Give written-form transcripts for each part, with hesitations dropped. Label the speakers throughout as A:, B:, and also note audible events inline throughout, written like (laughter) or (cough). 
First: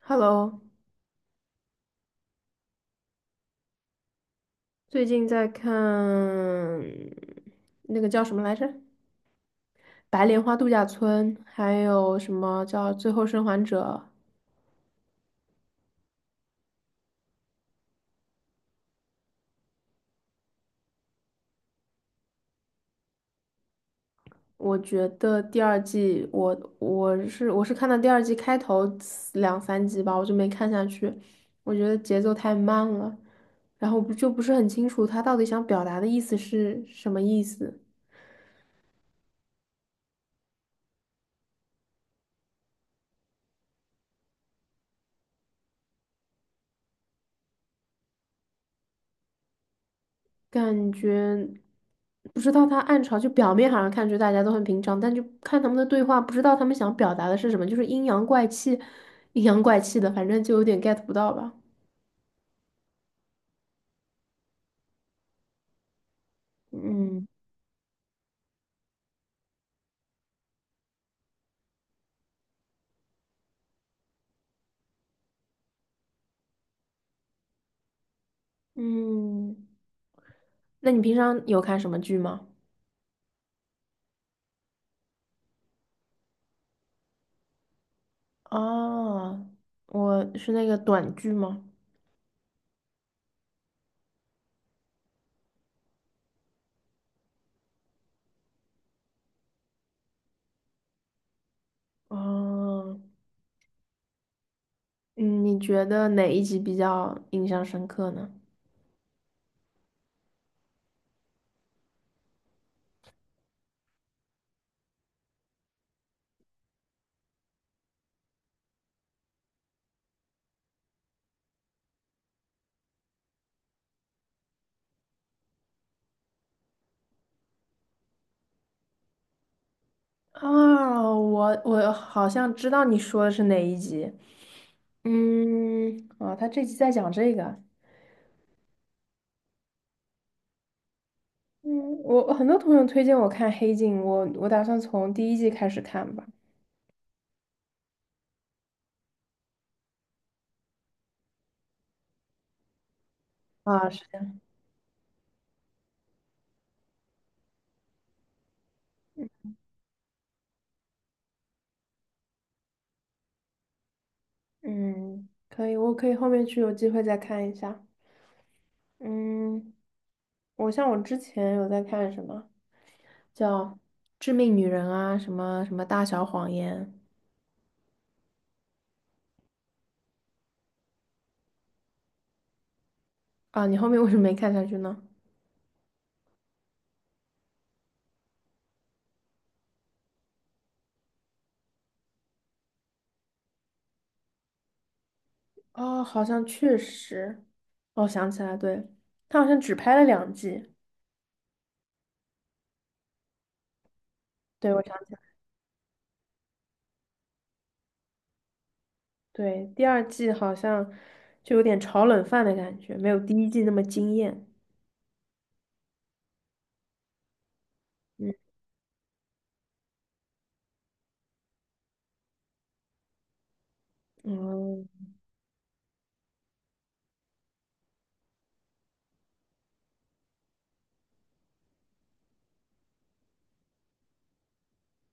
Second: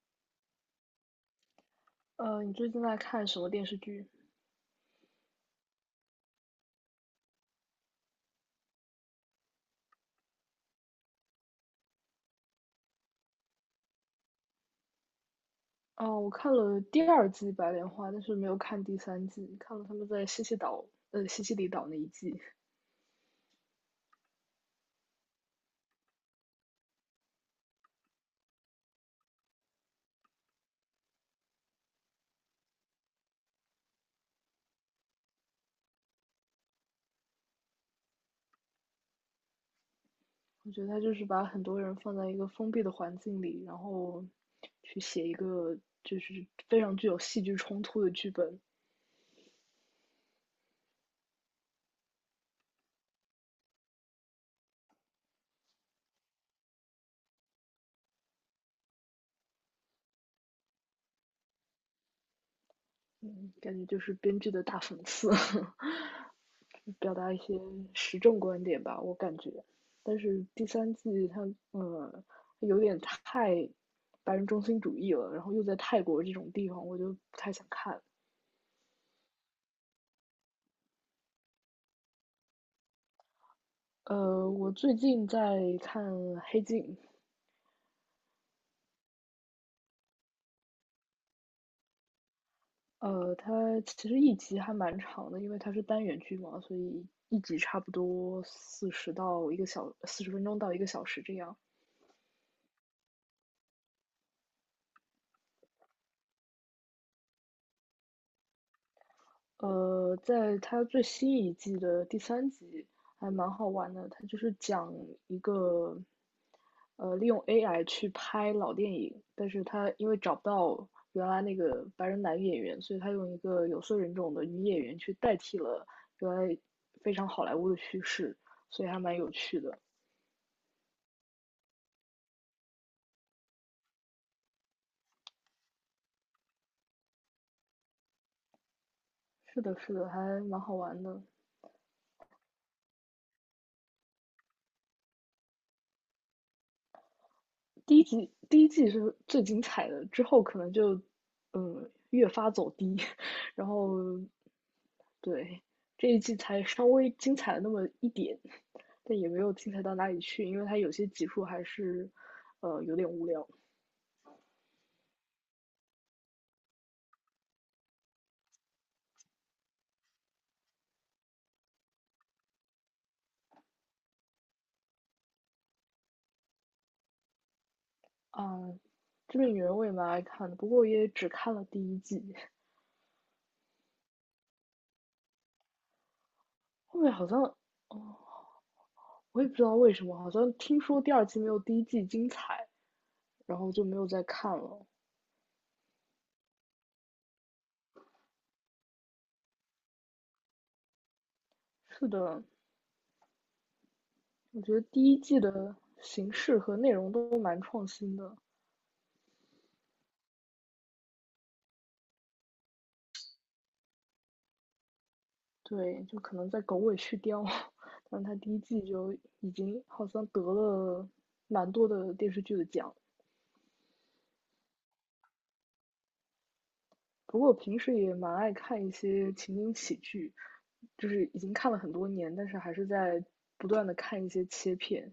A: Hello，
B: 你最近在看什么电视剧？
A: 最近在看那个叫什么来着，《白莲花度假村》，还有什么叫《最后生还者》。
B: 哦，我看了第二季《白莲花》，但是没有看第三季，看了他们在西西岛，西西里岛那一季。
A: 我觉得第二季，我是看到第二季开头两三集吧，我就没看下去，我觉得节奏太慢了，然后不是很清楚他到底想表达的意思是什么意思。
B: 我觉得他就是把很多人放在一个封闭的环境里，然后去写一个就是非常具有戏剧冲突的剧本。
A: 感觉不知道他暗潮，就表面好像看着大家都很平常，但就看他们的对话，不知道他们想表达的是什么，就是阴阳怪气，阴阳怪气的，反正就有点 get 不到吧。
B: 嗯，感觉就是编剧的大讽刺。(laughs) 表
A: 嗯
B: 达一些时政观点吧，我感觉。但是第三季它，嗯，有点太白人中心主义了，然后又在泰国这种地方，我就不太想看。
A: 嗯，那你平常有看什么剧吗？
B: 我最近在看《黑镜》，
A: 哦，我是那个短剧吗？
B: 它其实一集还蛮长的，因为它是单元剧嘛，所以一集差不多四十分钟到一个小时这样。
A: 哦，嗯你觉得哪一集比较印象深刻呢？
B: 在它最新一季的第三集还蛮好玩的，它就是讲一个，利用 AI 去拍老电影，但是他因为找不到原来那个白人男演员，所以他用一个有色人种的女演员去代替了原来非常好莱坞的叙事，所以还蛮有趣的。
A: 啊，我好像知道你说的是哪一集。嗯，啊，他这集在讲这个。
B: 是的，是的，还蛮好玩的。
A: 嗯，我很多朋友推荐我看《黑镜》，我打算从第一季开始看吧。
B: 第一季是最精彩的，之后可能就，嗯，越发走低，(laughs) 然
A: 啊，
B: 后
A: 是的。
B: 对，这一季才稍微精彩了那么一点，但也没有精彩到哪里去，因为它有些集数还是，有点无聊。
A: 嗯，可以，我可以后面去有机会再看一下。嗯，像我之前有在看什么叫《致命女人》啊，什么什么《大小谎言》
B: 嗯，《这个女人》我也蛮爱看的，不过也只看了第一季，
A: 啊，你后面为什么没看下去呢？
B: 后面好像我也不知道为什么，好像听说第二季没有第一季精彩，然后就没有再看了。
A: 哦，好像确实，哦，想起来，对，他好像只拍了两季。
B: 是的，我
A: 对，
B: 觉得
A: 我想
B: 第
A: 起
B: 一
A: 来，
B: 季的形式和内容都蛮创新的，
A: 对，第二季好像就有点炒冷饭的感觉，没有第一季那么惊艳。
B: 对，就可能在狗尾续貂，(laughs) 但是
A: 嗯，
B: 它第一季就已经好像得了蛮多的电视剧的奖。
A: 哦，
B: 不过我平时也蛮爱看一些情景喜剧，就是已经看了很多年，但是还是在不断的看一些切片，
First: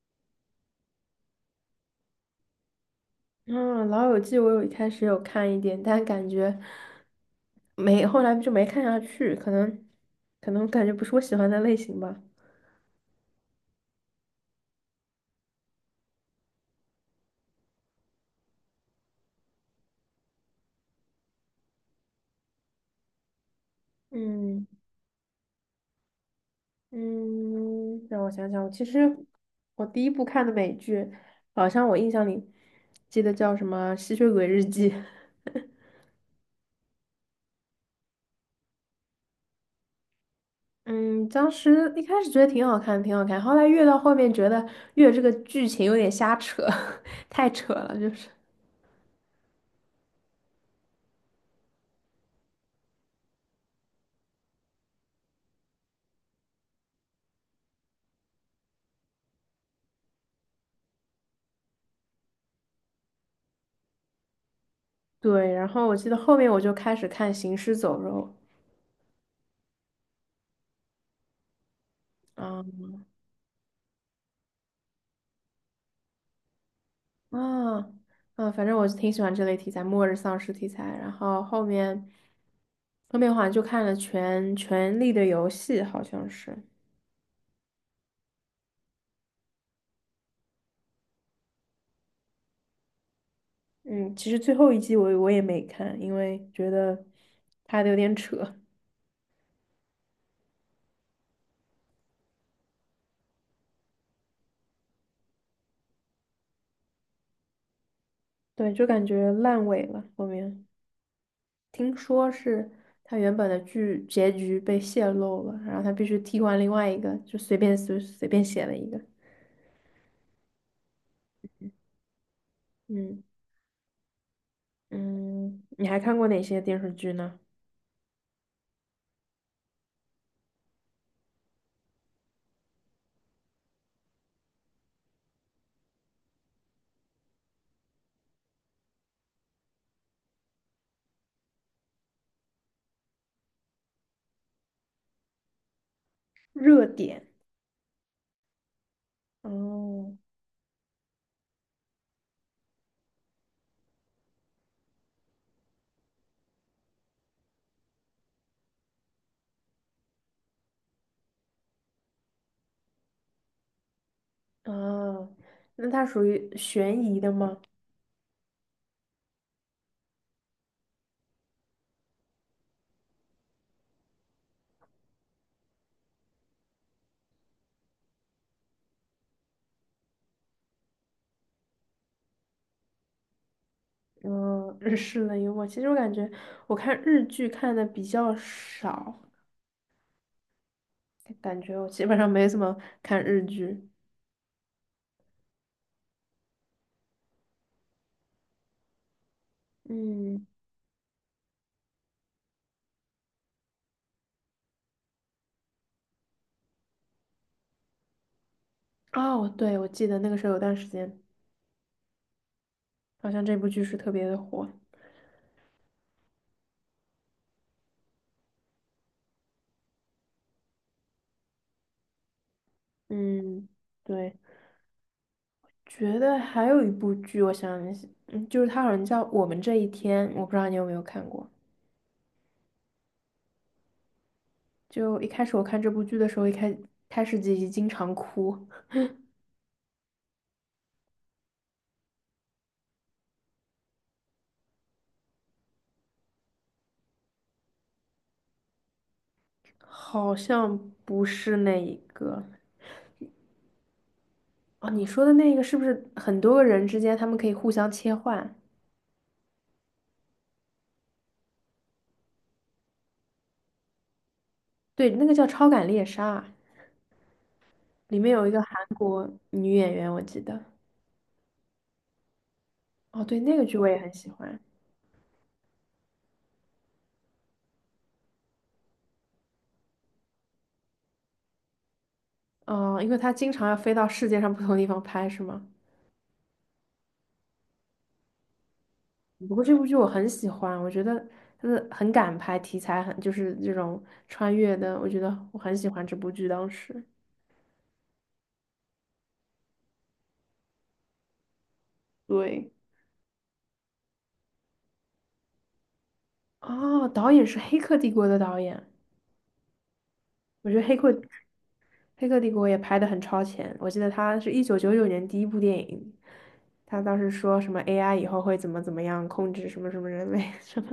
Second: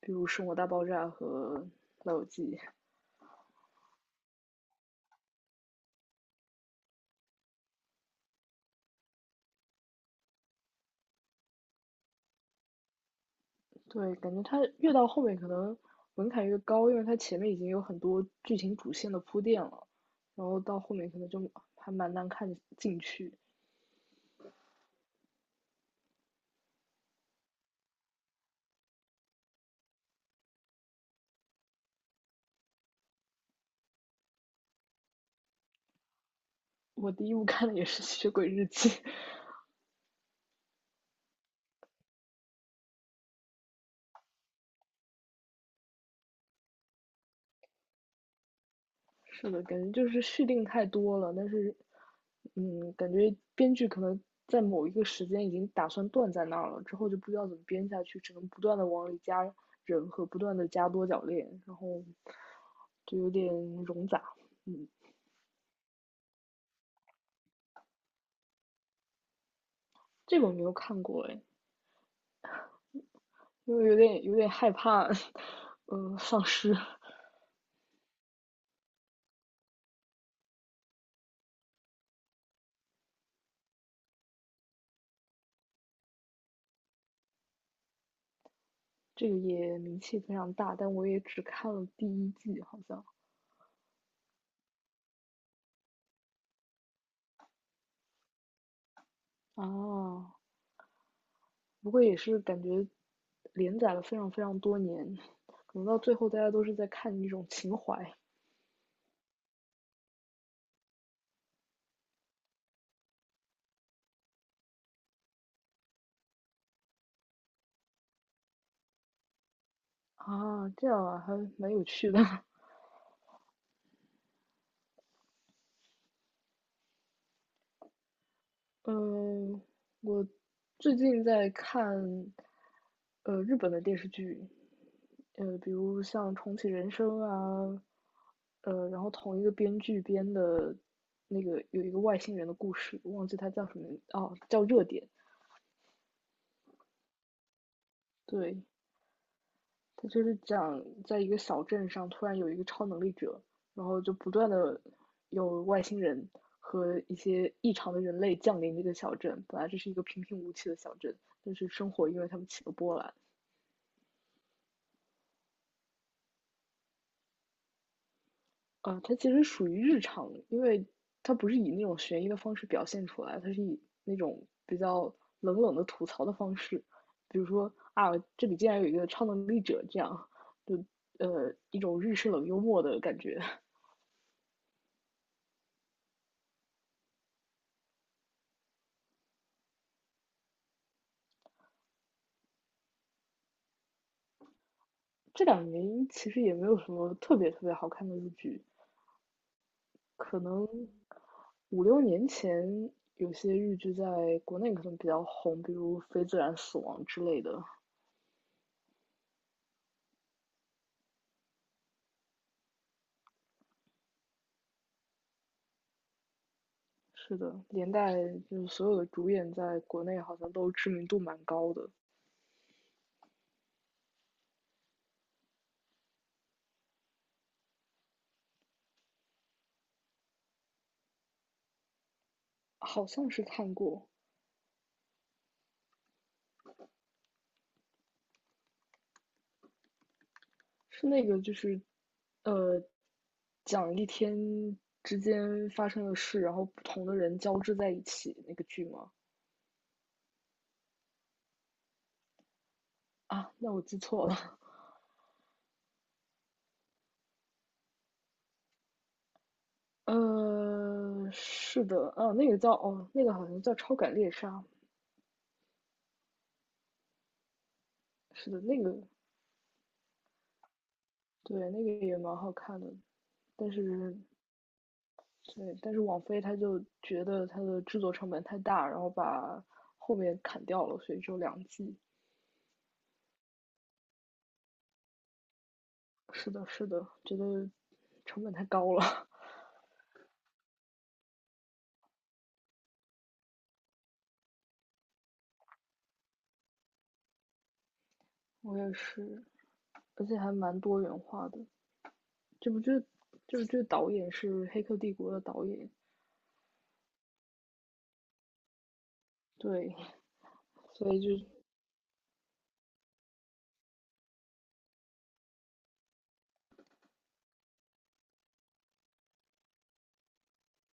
B: 比如《生活大爆炸》和《老友记》。
A: 嗯，《老友记》我有一开始有看一点，但感觉没，后来就没看下去，可能感觉不是我喜欢的类型吧。
B: 对，感觉它越到后面可能门槛越高，因为它前面已经有很多剧情主线的铺垫了，然后到后面可能就还蛮难看进去。
A: 嗯嗯，让我想想，其实我第一部看的美剧，好像我印象里记得叫什么《吸血鬼日记》。
B: 我第一部看的也是《吸血鬼日记》，(laughs)
A: 嗯，当时一开始觉得挺好看，挺好看，后来越到后面觉得越这个剧情有点瞎扯，(laughs) 太扯了，就是。
B: 是的，感觉就是续订太多了，但是，嗯，感觉编剧可能在某一个时间已经打算断在那儿了，之后就不知道怎么编下去，只能不断的往里加人和不断的加多角恋，然后就有点冗杂。嗯，
A: 对，然后我记得后面我就开始看《行尸走肉》
B: 这个我没有看过哎，
A: 啊
B: 因为有点害怕，丧尸。
A: 啊啊，反正我是挺喜欢这类题材，末日丧尸题材。然后后面好像就看了全《权力的游戏》，好像是。
B: 这个也名气非常大，但我也只看了第一季，好像。
A: 嗯，其实最后一季我也没看，因为觉得拍的有点扯，
B: 啊。不过也是感觉连载了非常非常多年，可能到最后大家都是在看一种情怀
A: 对，就感觉烂尾了后面。听说是他原本的剧结局被泄露了，然后他必须替换另外一个，就随便写了一个。
B: 啊，这样啊，还蛮有趣的。
A: 嗯嗯，你还看过哪些电视剧呢？
B: 嗯，我最近在看日本的电视剧，比如像《重启人生》啊，然后同一个编剧编的那个有一个外星人的故事，忘记它叫什么哦，叫《热点》。
A: 热点。
B: 对，他
A: 哦
B: 就是讲在一个小镇上突然有一个超能力者，然后就不断的有外星人和一些异常的人类降临这个小镇。本来这是一个平平无奇的小镇，但是生活因为他们起了波澜。
A: 啊，那它属于悬疑的吗？
B: 啊，它其实属于日常，因为它不是以那种悬疑的方式表现出来，它是以那种比较冷冷的吐槽的方式，比如说啊，这里竟然有一个超能力者这样，就一种日式冷幽默的感觉。
A: 嗯，(laughs) 日式的幽默。其实我感觉我看日剧看的比较少，感觉我基本上没怎么看日剧。
B: 这两年其实也没有什么特别特别好看的日剧，可
A: 嗯，
B: 能五六年前有些日剧在国内可能比较红，比如《非自然死亡》之类的。
A: 哦，对，我记得那个时候有段时间，好像这部剧是特别的火。
B: 是的，连带就是所有的主演在国内好像都知名度蛮高的，
A: 嗯，对，觉得还有一部剧，我想一下就是它好像叫《我们这一天》，我不知道你有没有看过。
B: 好像是看过，
A: 就一开始我看这部剧的时候，开始自集经常哭，
B: 是那个就是，呃，讲一天之间发生的事，然后不同的人交织在一起那个剧吗？
A: 好像不是那一个
B: 啊，那我记错了。
A: 哦，你说的那个是不是很多个人之间他们可以互相切换？
B: 是的，哦，那个叫哦，那个好像叫《超感猎杀》，
A: 对，那个叫《超感猎杀》，里面有一
B: 是
A: 个
B: 的，那
A: 韩
B: 个
A: 国女演员，我记得。
B: 对，那个也蛮好看的，
A: 哦，对，那个
B: 但
A: 剧我也很
B: 是
A: 喜欢。
B: 对，但是网飞他就觉得它的制作成本太大，然后把后面砍掉了，所以只有两季。
A: 哦，因为她经常要飞到世界上不同地方拍，是吗？
B: 是的，是的，觉得成本太高了，
A: 不过这部剧我很喜欢，我觉得它的很敢拍，题材很就是这种穿越的，我觉得我很喜欢这部剧。当时
B: (laughs) 我也是，而且还蛮多元化的。
A: 对，
B: 这部剧，这部剧导演是《黑客帝国》的导演，
A: 哦，导演是《黑客帝国》的导演，
B: 对，
A: 我觉得
B: 所以就
A: 《黑客帝国》也拍的很超前。我记得他是一九九九年第一部电影，他当时说什么 AI 以后会怎么样控制什么什么人类 (laughs) 什么，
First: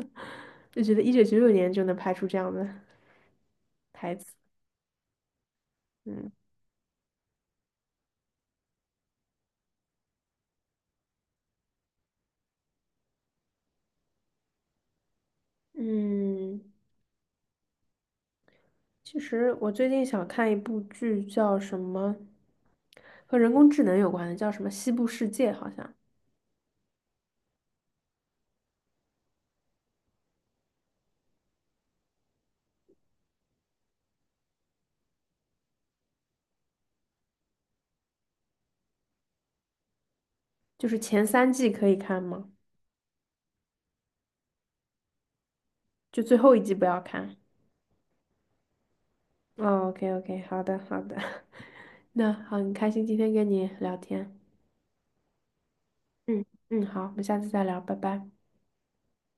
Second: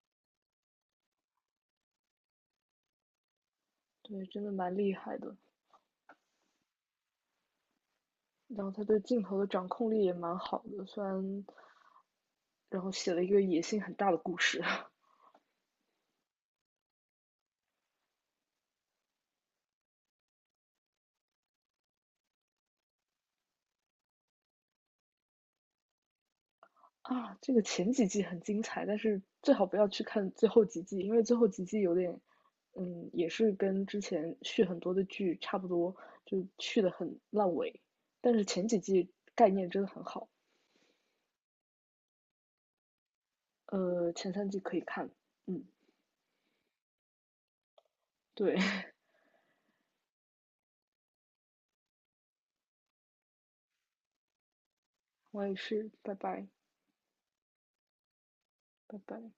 A: 就觉得一九九九年就能拍出这样的台
B: 对，
A: 词，
B: 真的蛮厉害的。
A: 嗯
B: 然后他对镜头的掌控力也蛮好的，虽然，然后写了一个野心很大的故事 (laughs)
A: 嗯。其实我最近想看一部剧，叫什么和人工智能有关的，叫什么《西部世界》，好像
B: 啊。这个前几季很精彩，但是最好不要去看最后几季，因为最后几季有点，嗯，也是跟之前续很多的剧差不多，就续的很烂尾。但是前几季概念真的很好，
A: 就是前三季可以看吗？
B: 前三季可以看，嗯，
A: 就最后一季不要看。
B: 对 (laughs)
A: 哦，OK OK，好的好的，(laughs) 那好，很开心今天跟你聊天。
B: 我也是，拜
A: 嗯
B: 拜，
A: 嗯，好，我们下次再聊，拜拜。
B: 拜拜。